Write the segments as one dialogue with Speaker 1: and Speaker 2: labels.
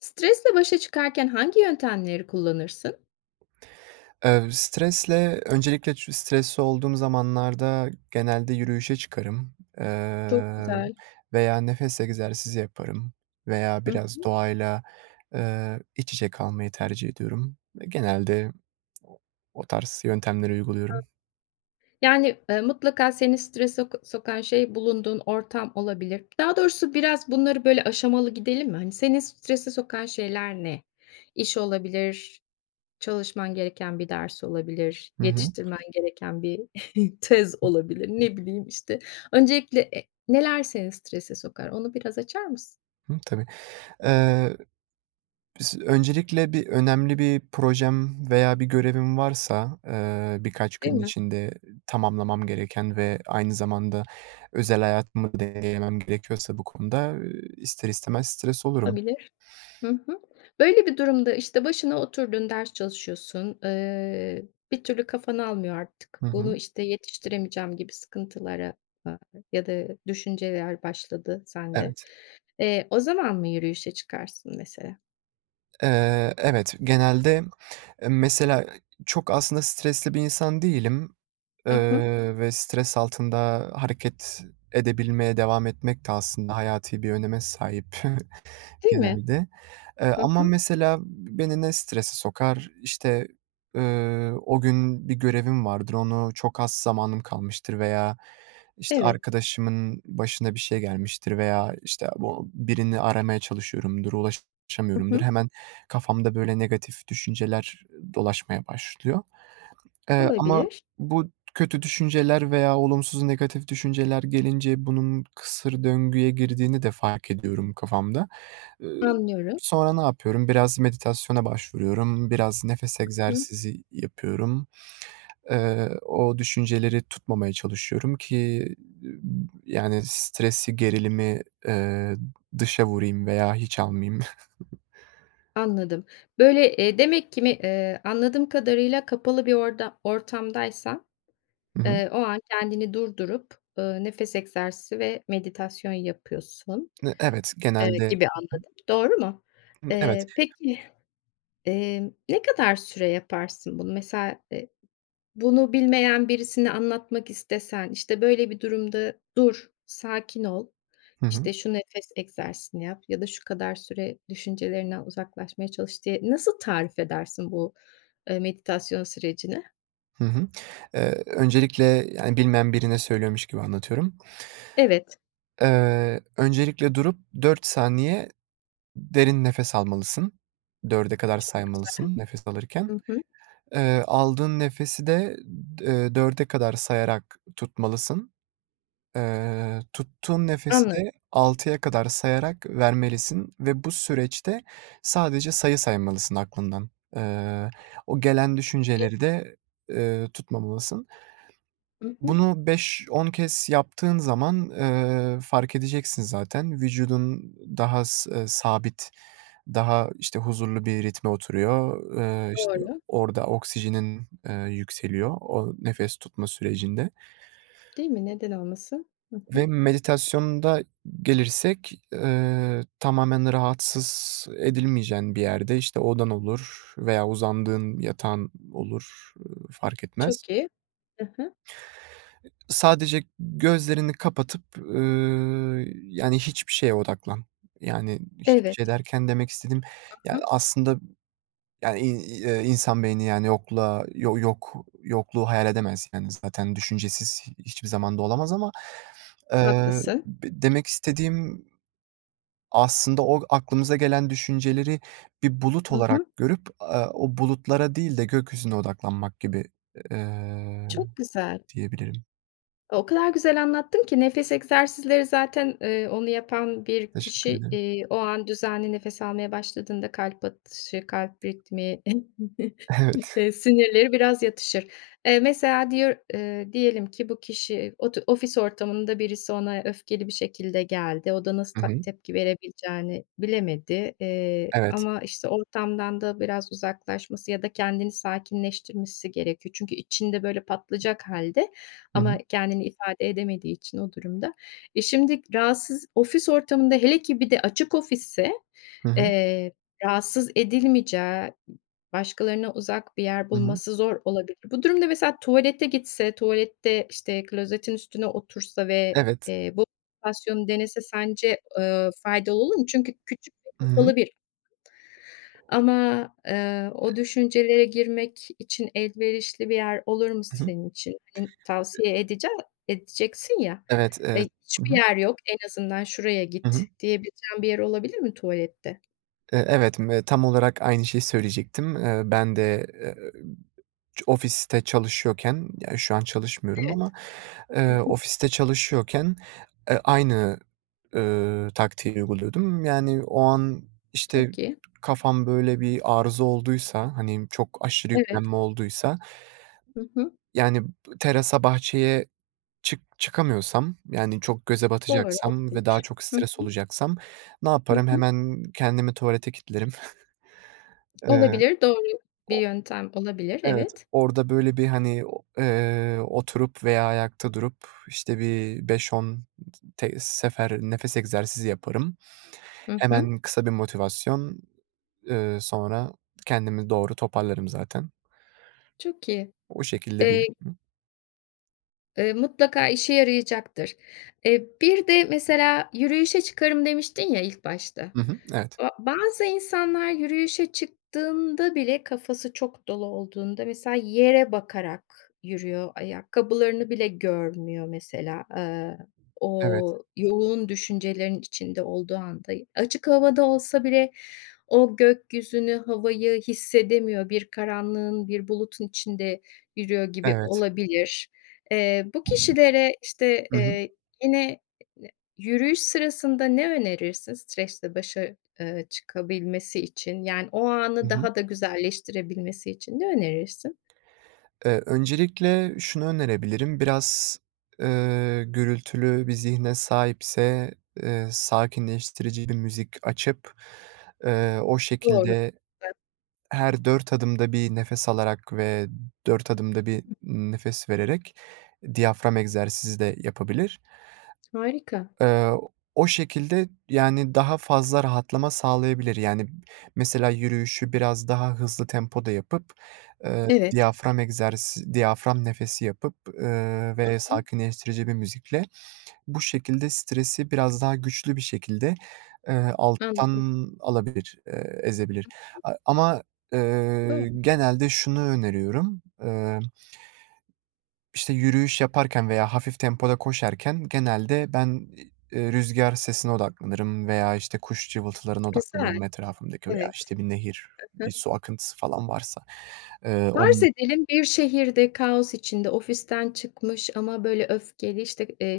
Speaker 1: Stresle başa çıkarken hangi yöntemleri kullanırsın?
Speaker 2: Stresle öncelikle stresli olduğum zamanlarda genelde yürüyüşe çıkarım,
Speaker 1: Çok
Speaker 2: eee,
Speaker 1: güzel.
Speaker 2: veya nefes egzersizi yaparım veya
Speaker 1: Hı
Speaker 2: biraz
Speaker 1: hı.
Speaker 2: doğayla, iç içe kalmayı tercih ediyorum. Genelde o o tarz yöntemleri uyguluyorum.
Speaker 1: Mutlaka seni strese sokan şey bulunduğun ortam olabilir. Daha doğrusu biraz bunları böyle aşamalı gidelim mi? Hani, seni strese sokan şeyler ne? İş olabilir, çalışman gereken bir ders olabilir,
Speaker 2: Hı hı.
Speaker 1: yetiştirmen gereken bir tez olabilir, ne bileyim, işte. Öncelikle, neler seni strese sokar? Onu biraz açar mısın?
Speaker 2: Hı, tabii. Eee Bis öncelikle bir önemli bir projem veya bir görevim varsa, birkaç
Speaker 1: Değil
Speaker 2: gün
Speaker 1: mi?
Speaker 2: içinde tamamlamam gereken ve aynı zamanda özel hayatımı da dengelemem gerekiyorsa bu konuda, ister istemez stres olurum.
Speaker 1: Olabilir. Hı hı. Böyle bir durumda, işte, başına oturdun, ders çalışıyorsun, bir türlü kafan almıyor artık.
Speaker 2: Hı hı.
Speaker 1: Bunu, işte, yetiştiremeyeceğim gibi sıkıntılara, aaa, ya da düşünceler başladı sende.
Speaker 2: Evet.
Speaker 1: O zaman mı yürüyüşe çıkarsın mesela?
Speaker 2: Evet, genelde, mesela çok aslında stresli bir insan değilim,
Speaker 1: Hı hı.
Speaker 2: ve stres altında hareket edebilmeye devam etmek de aslında hayati bir öneme sahip.
Speaker 1: Değil mi?
Speaker 2: Genelde. Eee,
Speaker 1: Hı
Speaker 2: ama
Speaker 1: hı.
Speaker 2: mesela beni ne strese sokar? İşte, o gün bir görevim vardır, onu çok az zamanım kalmıştır veya, işte,
Speaker 1: Evet.
Speaker 2: arkadaşımın başına bir şey gelmiştir veya, işte, bu birini aramaya çalışıyorumdur,
Speaker 1: Hı
Speaker 2: ulaşamıyorumdur.
Speaker 1: hı.
Speaker 2: Hemen kafamda böyle negatif düşünceler dolaşmaya başlıyor. Ama
Speaker 1: Olabilir.
Speaker 2: bu kötü düşünceler veya olumsuz, negatif düşünceler gelince bunun kısır döngüye girdiğini de fark ediyorum kafamda. Eee,
Speaker 1: Anlıyorum.
Speaker 2: sonra ne yapıyorum? Biraz meditasyona başvuruyorum, biraz nefes
Speaker 1: Hı hı.
Speaker 2: egzersizi yapıyorum. O düşünceleri tutmamaya çalışıyorum ki, yani, stresi, gerilimi, eee, dışa vurayım veya hiç almayayım.
Speaker 1: Anladım. Böyle, demek ki mi anladığım kadarıyla kapalı bir ortamdaysan
Speaker 2: Hı hı.
Speaker 1: o an kendini durdurup, nefes egzersizi ve meditasyon yapıyorsun,
Speaker 2: Evet, genelde.
Speaker 1: gibi anladım. Doğru mu?
Speaker 2: Evet.
Speaker 1: Peki, ne kadar süre yaparsın bunu? Mesela, bunu bilmeyen birisine anlatmak istesen, işte, böyle bir durumda dur, sakin ol,
Speaker 2: Hı hı.
Speaker 1: işte, şu nefes egzersizini yap ya da şu kadar süre düşüncelerinden uzaklaşmaya çalış diye nasıl tarif edersin bu meditasyon sürecini?
Speaker 2: Hı hı. Öncelikle, yani, bilmeyen birine söylüyormuş gibi anlatıyorum.
Speaker 1: Evet,
Speaker 2: Öncelikle durup 4 saniye derin nefes almalısın. 4'e kadar
Speaker 1: çok güzel.
Speaker 2: saymalısın nefes alırken.
Speaker 1: Hı hı,
Speaker 2: Aldığın nefesi de, 4'e kadar sayarak tutmalısın. Tuttuğun nefesi
Speaker 1: anladım.
Speaker 2: de 6'ya kadar sayarak vermelisin ve bu süreçte sadece sayı saymalısın aklından. Eee, o gelen düşünceleri de tutmamalısın.
Speaker 1: Hı hı.
Speaker 2: Bunu 5-10 kez yaptığın zaman, fark edeceksin zaten. Vücudun daha s sabit, daha, işte, huzurlu bir ritme oturuyor. İşte,
Speaker 1: Doğru,
Speaker 2: orada oksijenin, yükseliyor o nefes tutma sürecinde
Speaker 1: değil mi? Neden olmasın? Hı hı.
Speaker 2: ve meditasyonda gelirsek, tamamen rahatsız edilmeyeceğin bir yerde, işte, odan olur veya uzandığın yatağın olur, fark etmez.
Speaker 1: Çok iyi. Hı hı.
Speaker 2: Sadece gözlerini kapatıp, yani, hiçbir şeye odaklan. Yani, hiçbir
Speaker 1: Evet.
Speaker 2: şey derken demek istediğim, yani,
Speaker 1: Hı hı.
Speaker 2: aslında, yani, in insan beyni, yani, yokluğa yo yok yokluğu hayal edemez. Yani, zaten düşüncesiz hiçbir zaman da olamaz ama,
Speaker 1: Haklısın.
Speaker 2: b demek istediğim aslında o aklımıza gelen düşünceleri bir bulut
Speaker 1: Hı
Speaker 2: olarak
Speaker 1: hı.
Speaker 2: görüp, o bulutlara değil de gökyüzüne odaklanmak gibi, eee,
Speaker 1: Çok güzel.
Speaker 2: diyebilirim.
Speaker 1: O kadar güzel anlattın ki nefes egzersizleri zaten, onu yapan bir
Speaker 2: Teşekkür
Speaker 1: kişi,
Speaker 2: ederim.
Speaker 1: eee, o an düzenli nefes almaya başladığında kalp atışı, kalp ritmi,
Speaker 2: Evet.
Speaker 1: sinirleri biraz yatışır. Mesela diyor diyelim ki bu kişi ofis ortamında birisi ona öfkeli bir şekilde geldi. O da nasıl
Speaker 2: Hı hı.
Speaker 1: tepki verebileceğini bilemedi,
Speaker 2: Evet.
Speaker 1: ama, işte, ortamdan da biraz uzaklaşması ya da kendini sakinleştirmesi gerekiyor. Çünkü içinde böyle patlayacak hâlde
Speaker 2: Hı hı.
Speaker 1: ama kendini ifade edemediği için o durumda. E, şimdi rahatsız ofis ortamında hele ki bir de açık ofisse,
Speaker 2: Hı hı.
Speaker 1: eee, rahatsız edilmeyeceği, başkalarına uzak bir yer
Speaker 2: Hı hı.
Speaker 1: bulması zor olabilir. Bu durumda mesela tuvalete gitse, tuvalette, işte, klozetin üstüne otursa ve,
Speaker 2: Evet.
Speaker 1: eee, bu meditasyonu denese sence, faydalı olur mu? Çünkü küçük ve
Speaker 2: Hı hı.
Speaker 1: kapalı bir ama o düşüncelere girmek için elverişli bir yer olur mu
Speaker 2: Hı hı.
Speaker 1: senin için? Hani, tavsiye edece edeceksin ya,
Speaker 2: Evet. Hı
Speaker 1: hiçbir
Speaker 2: hı.
Speaker 1: yer yok, en azından şuraya
Speaker 2: Hı
Speaker 1: git
Speaker 2: hı.
Speaker 1: diyebileceğin bir yer olabilir mi tuvalette?
Speaker 2: Evet, tam olarak aynı şeyi söyleyecektim. Ben de, ç ofiste çalışıyorken, ya, şu an çalışmıyorum
Speaker 1: Evet.
Speaker 2: ama,
Speaker 1: Hı hı.
Speaker 2: ofiste çalışıyorken, aynı, taktiği uyguluyordum. Yani, o an, işte,
Speaker 1: Çok iyi.
Speaker 2: kafam böyle bir arıza olduysa, hani, çok aşırı
Speaker 1: Evet.
Speaker 2: yüklenme olduysa,
Speaker 1: Hı hı.
Speaker 2: yani, terasa, bahçeye çıkamıyorsam, yani, çok göze
Speaker 1: Doğru,
Speaker 2: batacaksam ve daha
Speaker 1: olabilir.
Speaker 2: çok
Speaker 1: Hı
Speaker 2: stres
Speaker 1: hı.
Speaker 2: olacaksam ne
Speaker 1: Hı.
Speaker 2: yaparım? Hemen kendimi tuvalete kitlerim. Eee,
Speaker 1: Olabilir, doğru bir yöntem olabilir.
Speaker 2: evet,
Speaker 1: Evet.
Speaker 2: orada, böyle, bir, hani, o oturup veya ayakta durup, işte, bir 5-10 sefer nefes egzersizi yaparım.
Speaker 1: Hı hı.
Speaker 2: Hemen kısa bir motivasyon, sonra kendimi doğru toparlarım zaten.
Speaker 1: Çok iyi.
Speaker 2: O şekilde bir.
Speaker 1: Eee, Mutlaka işe yarayacaktır. Bir de mesela yürüyüşe çıkarım demiştin ya ilk başta.
Speaker 2: Hı hı. Evet.
Speaker 1: Bazı insanlar yürüyüşe çıktığında bile kafası çok dolu olduğunda mesela yere bakarak yürüyor, ayakkabılarını bile görmüyor mesela. Eee,
Speaker 2: Evet,
Speaker 1: o yoğun düşüncelerin içinde olduğu anda. Açık havada olsa bile o gökyüzünü, havayı hissedemiyor. Bir karanlığın, bir bulutun içinde yürüyor gibi
Speaker 2: evet.
Speaker 1: olabilir. Eee, bu kişilere, işte,
Speaker 2: Hı hı.
Speaker 1: eee, yine yürüyüş sırasında ne önerirsin stresle başa çıkabilmesi için, yani, o
Speaker 2: Hı
Speaker 1: anı
Speaker 2: hı.
Speaker 1: daha da güzelleştirebilmesi için ne önerirsin?
Speaker 2: Öncelikle şunu önerebilirim, biraz, gürültülü bir zihne sahipse, sakinleştirici bir müzik açıp, o
Speaker 1: Doğru.
Speaker 2: şekilde
Speaker 1: Güzel.
Speaker 2: her 4 adımda bir nefes alarak ve 4 adımda bir nefes vererek diyafram egzersizi de yapabilir.
Speaker 1: Harika.
Speaker 2: Eee, o şekilde, yani, daha fazla rahatlama sağlayabilir. Yani, mesela yürüyüşü biraz daha hızlı tempoda yapıp,
Speaker 1: Evet.
Speaker 2: diyafram nefesi yapıp, ve
Speaker 1: Hı,
Speaker 2: sakinleştirici bir müzikle bu şekilde stresi biraz daha güçlü bir şekilde,
Speaker 1: anladım.
Speaker 2: alttan alabilir, ezebilir. Ama,
Speaker 1: Doğru.
Speaker 2: genelde şunu öneriyorum, işte, yürüyüş yaparken veya hafif tempoda koşarken genelde ben, rüzgâr sesine odaklanırım veya, işte, kuş cıvıltılarına
Speaker 1: Güzel.
Speaker 2: odaklanırım etrafımdaki veya,
Speaker 1: Evet.
Speaker 2: işte, bir nehir, bir su akıntısı falan varsa. Eee,
Speaker 1: Farz
Speaker 2: onun
Speaker 1: edelim bir şehirde kaos içinde ofisten çıkmış ama böyle öfkeli, işte,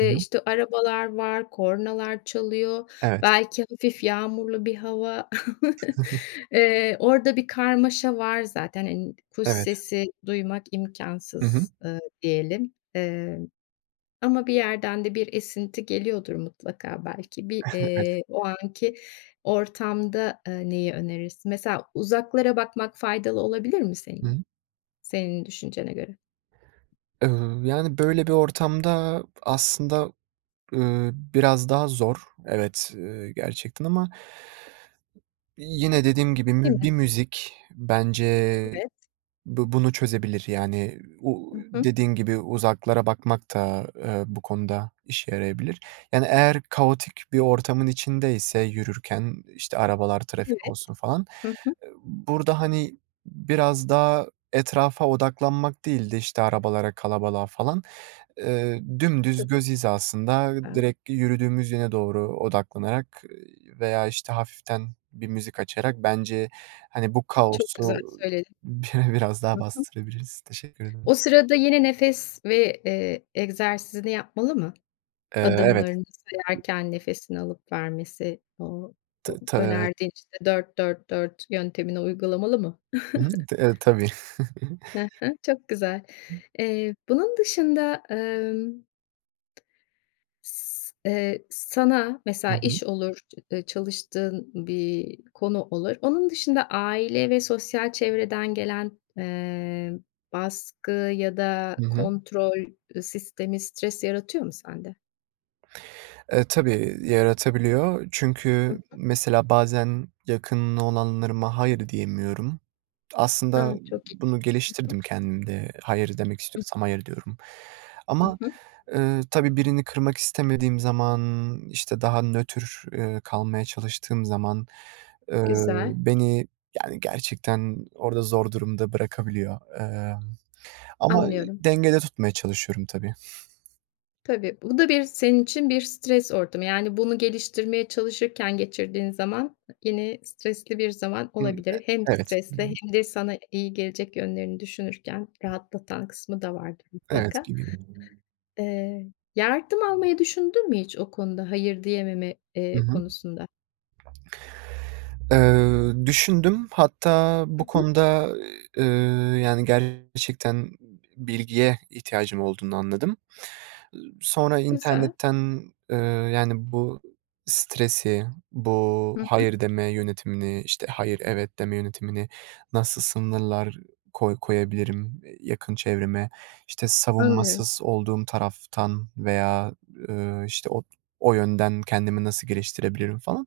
Speaker 2: Hı hı.
Speaker 1: işte, arabalar var, kornalar çalıyor,
Speaker 2: Evet,
Speaker 1: belki hafif yağmurlu bir hava. Orada bir karmaşa var zaten, hani, kuş
Speaker 2: evet.
Speaker 1: sesi duymak
Speaker 2: Hı hı.
Speaker 1: imkansız diyelim. Ama bir yerden de bir esinti geliyordur mutlaka belki. Bir,
Speaker 2: Evet.
Speaker 1: eee, o anki ortamda, neyi önerirsin? Mesela uzaklara bakmak faydalı olabilir mi
Speaker 2: Hı hı.
Speaker 1: senin düşüncene göre,
Speaker 2: Yani, böyle bir ortamda aslında, biraz daha zor. Evet, gerçekten ama yine dediğim gibi
Speaker 1: değil mi?
Speaker 2: bir müzik bence
Speaker 1: Evet.
Speaker 2: bu bunu çözebilir yani.
Speaker 1: Hı hı.
Speaker 2: Dediğin gibi uzaklara bakmak da, bu konuda işe yarayabilir. Yani eğer kaotik bir ortamın içindeyse yürürken, işte, arabalar, trafik
Speaker 1: Evet.
Speaker 2: olsun falan,
Speaker 1: Hı hı.
Speaker 2: burada, hani, biraz daha etrafa odaklanmak değil de, işte, arabalara, kalabalığa falan. Dümdüz
Speaker 1: Çok
Speaker 2: göz hizasında
Speaker 1: güzel.
Speaker 2: direkt yürüdüğümüz yöne doğru odaklanarak, veya, işte, hafiften bir müzik açarak bence, hani, bu
Speaker 1: Çok
Speaker 2: kaosu
Speaker 1: güzel söyledin.
Speaker 2: biraz daha
Speaker 1: Hı hı.
Speaker 2: bastırabiliriz. Teşekkür ederim.
Speaker 1: O sırada yine nefes ve egzersizini yapmalı mı?
Speaker 2: Evet,
Speaker 1: Adımlarını sayarken nefesini alıp vermesi,
Speaker 2: t
Speaker 1: o
Speaker 2: ta
Speaker 1: önerdiğin, işte, dört dört dört yöntemini uygulamalı mı?
Speaker 2: Hı hı. Tabii.
Speaker 1: Hı hı. Çok güzel. Bunun dışında, S sana
Speaker 2: Hı
Speaker 1: mesela iş
Speaker 2: hı.
Speaker 1: olur, ç çalıştığın bir konu olur. Onun dışında aile ve sosyal çevreden gelen baskı ya da
Speaker 2: Hı hı.
Speaker 1: kontrol, sistemi stres yaratıyor mu sende?
Speaker 2: Tabii, yaratabiliyor. Çünkü
Speaker 1: Hı.
Speaker 2: mesela bazen yakın olanlarıma hayır diyemiyorum.
Speaker 1: A,
Speaker 2: Aslında
Speaker 1: çok iyi.
Speaker 2: bunu geliştirdim kendimde. "Hayır" demek istiyorsam hayır diyorum.
Speaker 1: Hı
Speaker 2: Ama,
Speaker 1: hı.
Speaker 2: tabii birini kırmak istemediğim zaman, işte, daha nötr, kalmaya çalıştığım zaman, eee,
Speaker 1: Güzel,
Speaker 2: beni, yani, gerçekten orada zor durumda bırakabiliyor. Ama
Speaker 1: anlıyorum.
Speaker 2: dengede tutmaya çalışıyorum tabii.
Speaker 1: Tabii, bu da bir senin için bir stres ortamı. Yani bunu geliştirmeye çalışırken geçirdiğin zaman yine stresli bir zaman
Speaker 2: Imm, e
Speaker 1: olabilir. Hem
Speaker 2: evet.
Speaker 1: stresli hem de sana iyi gelecek yönlerini düşünürken rahatlatan kısmı da vardır
Speaker 2: Evet.
Speaker 1: mutlaka.
Speaker 2: Gibi.
Speaker 1: Yardım almayı düşündün mü hiç o konuda? Hayır diyememe,
Speaker 2: Hı
Speaker 1: eee,
Speaker 2: hı.
Speaker 1: konusunda?
Speaker 2: Düşündüm. Hatta
Speaker 1: Hı
Speaker 2: bu
Speaker 1: hı.
Speaker 2: konuda, eee, yani, gerçekten bilgiye ihtiyacım olduğunu anladım sonra
Speaker 1: Güzel.
Speaker 2: internetten, eee, yani, bu stresi, bu
Speaker 1: Hı hı.
Speaker 2: hayır deme yönetimini, işte, hayır, evet deme yönetimini nasıl sınırlar koyabilirim, yakın çevreme? İşte,
Speaker 1: Anlıyorum.
Speaker 2: savunmasız olduğum taraftan veya, işte, o yönden kendimi nasıl geliştirebilirim falan.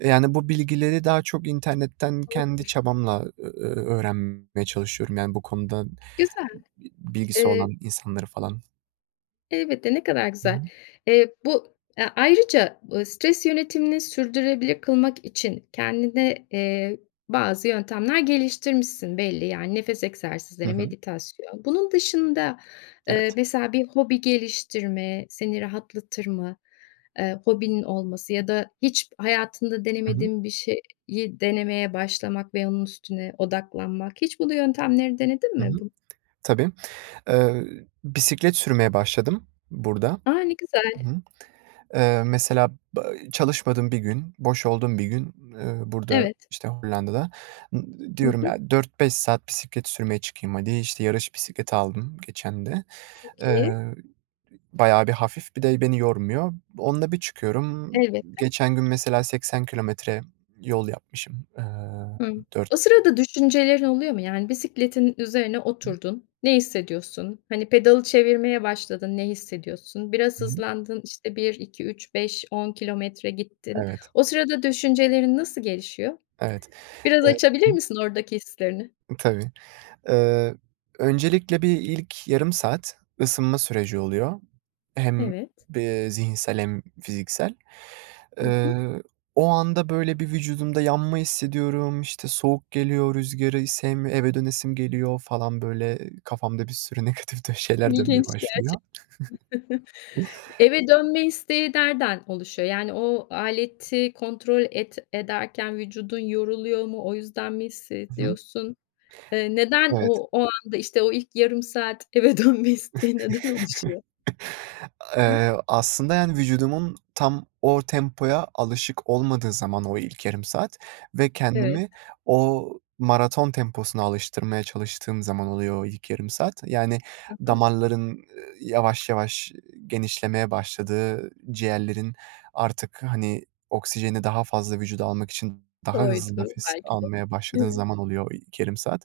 Speaker 2: Yani, bu bilgileri daha çok internetten kendi
Speaker 1: Olabilir.
Speaker 2: çabamla, öğrenmeye çalışıyorum. Yani, bu konuda
Speaker 1: Güzel.
Speaker 2: bilgisi
Speaker 1: Eee
Speaker 2: olan insanları falan.
Speaker 1: Elbette, ne kadar
Speaker 2: Hı hı.
Speaker 1: güzel. Bu ayrıca, stres yönetimini sürdürülebilir kılmak için kendine, bazı yöntemler geliştirmişsin belli. Yani nefes
Speaker 2: Hı
Speaker 1: egzersizleri,
Speaker 2: hı.
Speaker 1: meditasyon. Bunun dışında,
Speaker 2: Evet.
Speaker 1: mesela bir hobi geliştirme seni rahatlatır mı? Hobinin olması ya da hiç hayatında
Speaker 2: Hı hı.
Speaker 1: denemediğin bir şeyi denemeye başlamak ve onun üstüne odaklanmak. Hiç bu yöntemleri denedin
Speaker 2: Hı
Speaker 1: mi?
Speaker 2: hı.
Speaker 1: Bu
Speaker 2: Tabii. Eee, bisiklet sürmeye başladım burada.
Speaker 1: A, ne
Speaker 2: Hı
Speaker 1: güzel.
Speaker 2: hı. Mesela ba çalışmadığım bir gün, boş olduğum bir gün, burada,
Speaker 1: Evet.
Speaker 2: işte, Hollanda'da n
Speaker 1: Hı
Speaker 2: diyorum
Speaker 1: hı.
Speaker 2: ya 4-5 saat bisiklet sürmeye çıkayım hadi. İşte, yarış bisikleti aldım geçen de.
Speaker 1: Çok iyi.
Speaker 2: Eee, bayağı bir hafif bir de beni yormuyor. Onunla bir çıkıyorum.
Speaker 1: Elbette.
Speaker 2: Geçen gün mesela 80 kilometre yol yapmışım.
Speaker 1: Hımm.
Speaker 2: 4.
Speaker 1: O sırada düşüncelerin oluyor mu? Yani bisikletin üzerine oturdun. Ne hissediyorsun? Hani pedalı çevirmeye başladın, ne hissediyorsun? Biraz
Speaker 2: Hı hı.
Speaker 1: hızlandın, işte bir 2 3 5 10 kilometre gittin.
Speaker 2: Evet,
Speaker 1: O sırada düşüncelerin nasıl gelişiyor?
Speaker 2: evet.
Speaker 1: Biraz
Speaker 2: Eee
Speaker 1: açabilir
Speaker 2: Hı.
Speaker 1: misin oradaki hislerini?
Speaker 2: Tabii. Eee, öncelikle bir ilk yarım saat ısınma süreci oluyor. Hem,
Speaker 1: Evet.
Speaker 2: zihinsel hem fiziksel.
Speaker 1: Hı hı.
Speaker 2: Eee, o anda, böyle, bir vücudumda yanma hissediyorum, işte, soğuk geliyor, rüzgârı sevmiyor eve dönesim geliyor falan, böyle, kafamda bir sürü negatif de şeyler dönmeye
Speaker 1: İlginç yani.
Speaker 2: başlıyor.
Speaker 1: Eve dönme isteği nereden oluşuyor? Yani o aleti kontrol ederken vücudun yoruluyor mu? O yüzden mi
Speaker 2: Hı hı.
Speaker 1: hissediyorsun? Eee, neden
Speaker 2: Evet.
Speaker 1: o o anda, işte, o ilk 1/2 saat eve dönme isteği neden oluşuyor? Hı,
Speaker 2: Aslında, yani, vücudumun tam o tempoya alışık olmadığı zaman o ilk yarım saat ve
Speaker 1: evet.
Speaker 2: kendimi o maraton temposuna alıştırmaya çalıştığım zaman oluyor o ilk yarım saat. Yani,
Speaker 1: Hı hı.
Speaker 2: damarların, yavaş yavaş genişlemeye başladığı, ciğerlerin artık, hani, oksijeni daha fazla vücuda almak için daha hızlı
Speaker 1: Doydu
Speaker 2: nefes
Speaker 1: belki de.
Speaker 2: almaya başladığın
Speaker 1: Evet.
Speaker 2: zaman oluyor o ilk yarım saat.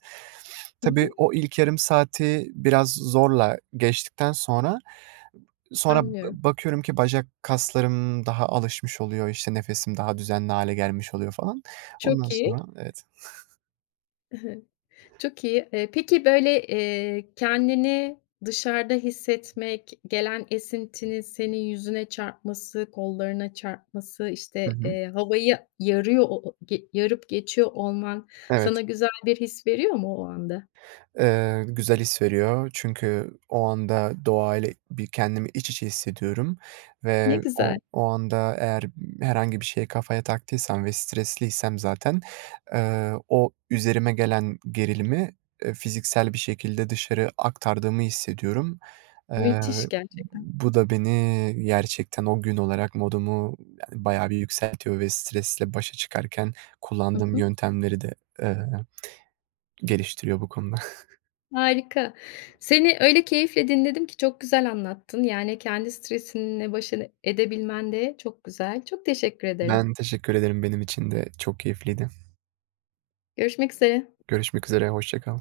Speaker 1: Hı
Speaker 2: Tabii,
Speaker 1: hı.
Speaker 2: o ilk yarım saati biraz zorla geçtikten sonra. Sonra
Speaker 1: Anlıyorum.
Speaker 2: bakıyorum ki bacak kaslarım daha alışmış oluyor, işte, nefesim daha düzenli hale gelmiş oluyor falan. Ondan
Speaker 1: Çok iyi.
Speaker 2: sonra. Evet.
Speaker 1: Hı hı. Çok iyi. Peki, böyle, kendini dışarıda hissetmek, gelen esintinin senin yüzüne çarpması, kollarına çarpması,
Speaker 2: Hı
Speaker 1: işte,
Speaker 2: hı.
Speaker 1: eee, havayı yarıyor o o ge yarıp geçiyor olman
Speaker 2: Evet.
Speaker 1: sana güzel bir his veriyor mu o anda?
Speaker 2: Güzel his veriyor çünkü o anda doğayla bir kendimi iç içe hissediyorum
Speaker 1: Ne
Speaker 2: ve o
Speaker 1: güzel,
Speaker 2: o anda eğer herhangi bir şeye kafaya taktıysam ve stresliysem zaten, o üzerime gelen gerilimi, fiziksel bir şekilde dışarı aktardığımı hissediyorum. Eee,
Speaker 1: müthiş gerçekten.
Speaker 2: bu da beni gerçekten o gün olarak modumu yani bayağı bir yükseltiyor ve stresle başa çıkarken
Speaker 1: Hı
Speaker 2: kullandığım
Speaker 1: hı.
Speaker 2: yöntemleri de, eee, geliştiriyor bu konuda.
Speaker 1: Harika. Seni öyle keyifle dinledim ki çok güzel anlattın. Yani kendi stresinle edebilmen de çok güzel. Çok teşekkür ederim.
Speaker 2: Ben teşekkür ederim. Benim için de çok keyifliydi.
Speaker 1: Görüşmek üzere.
Speaker 2: Görüşmek üzere, hoşça kal.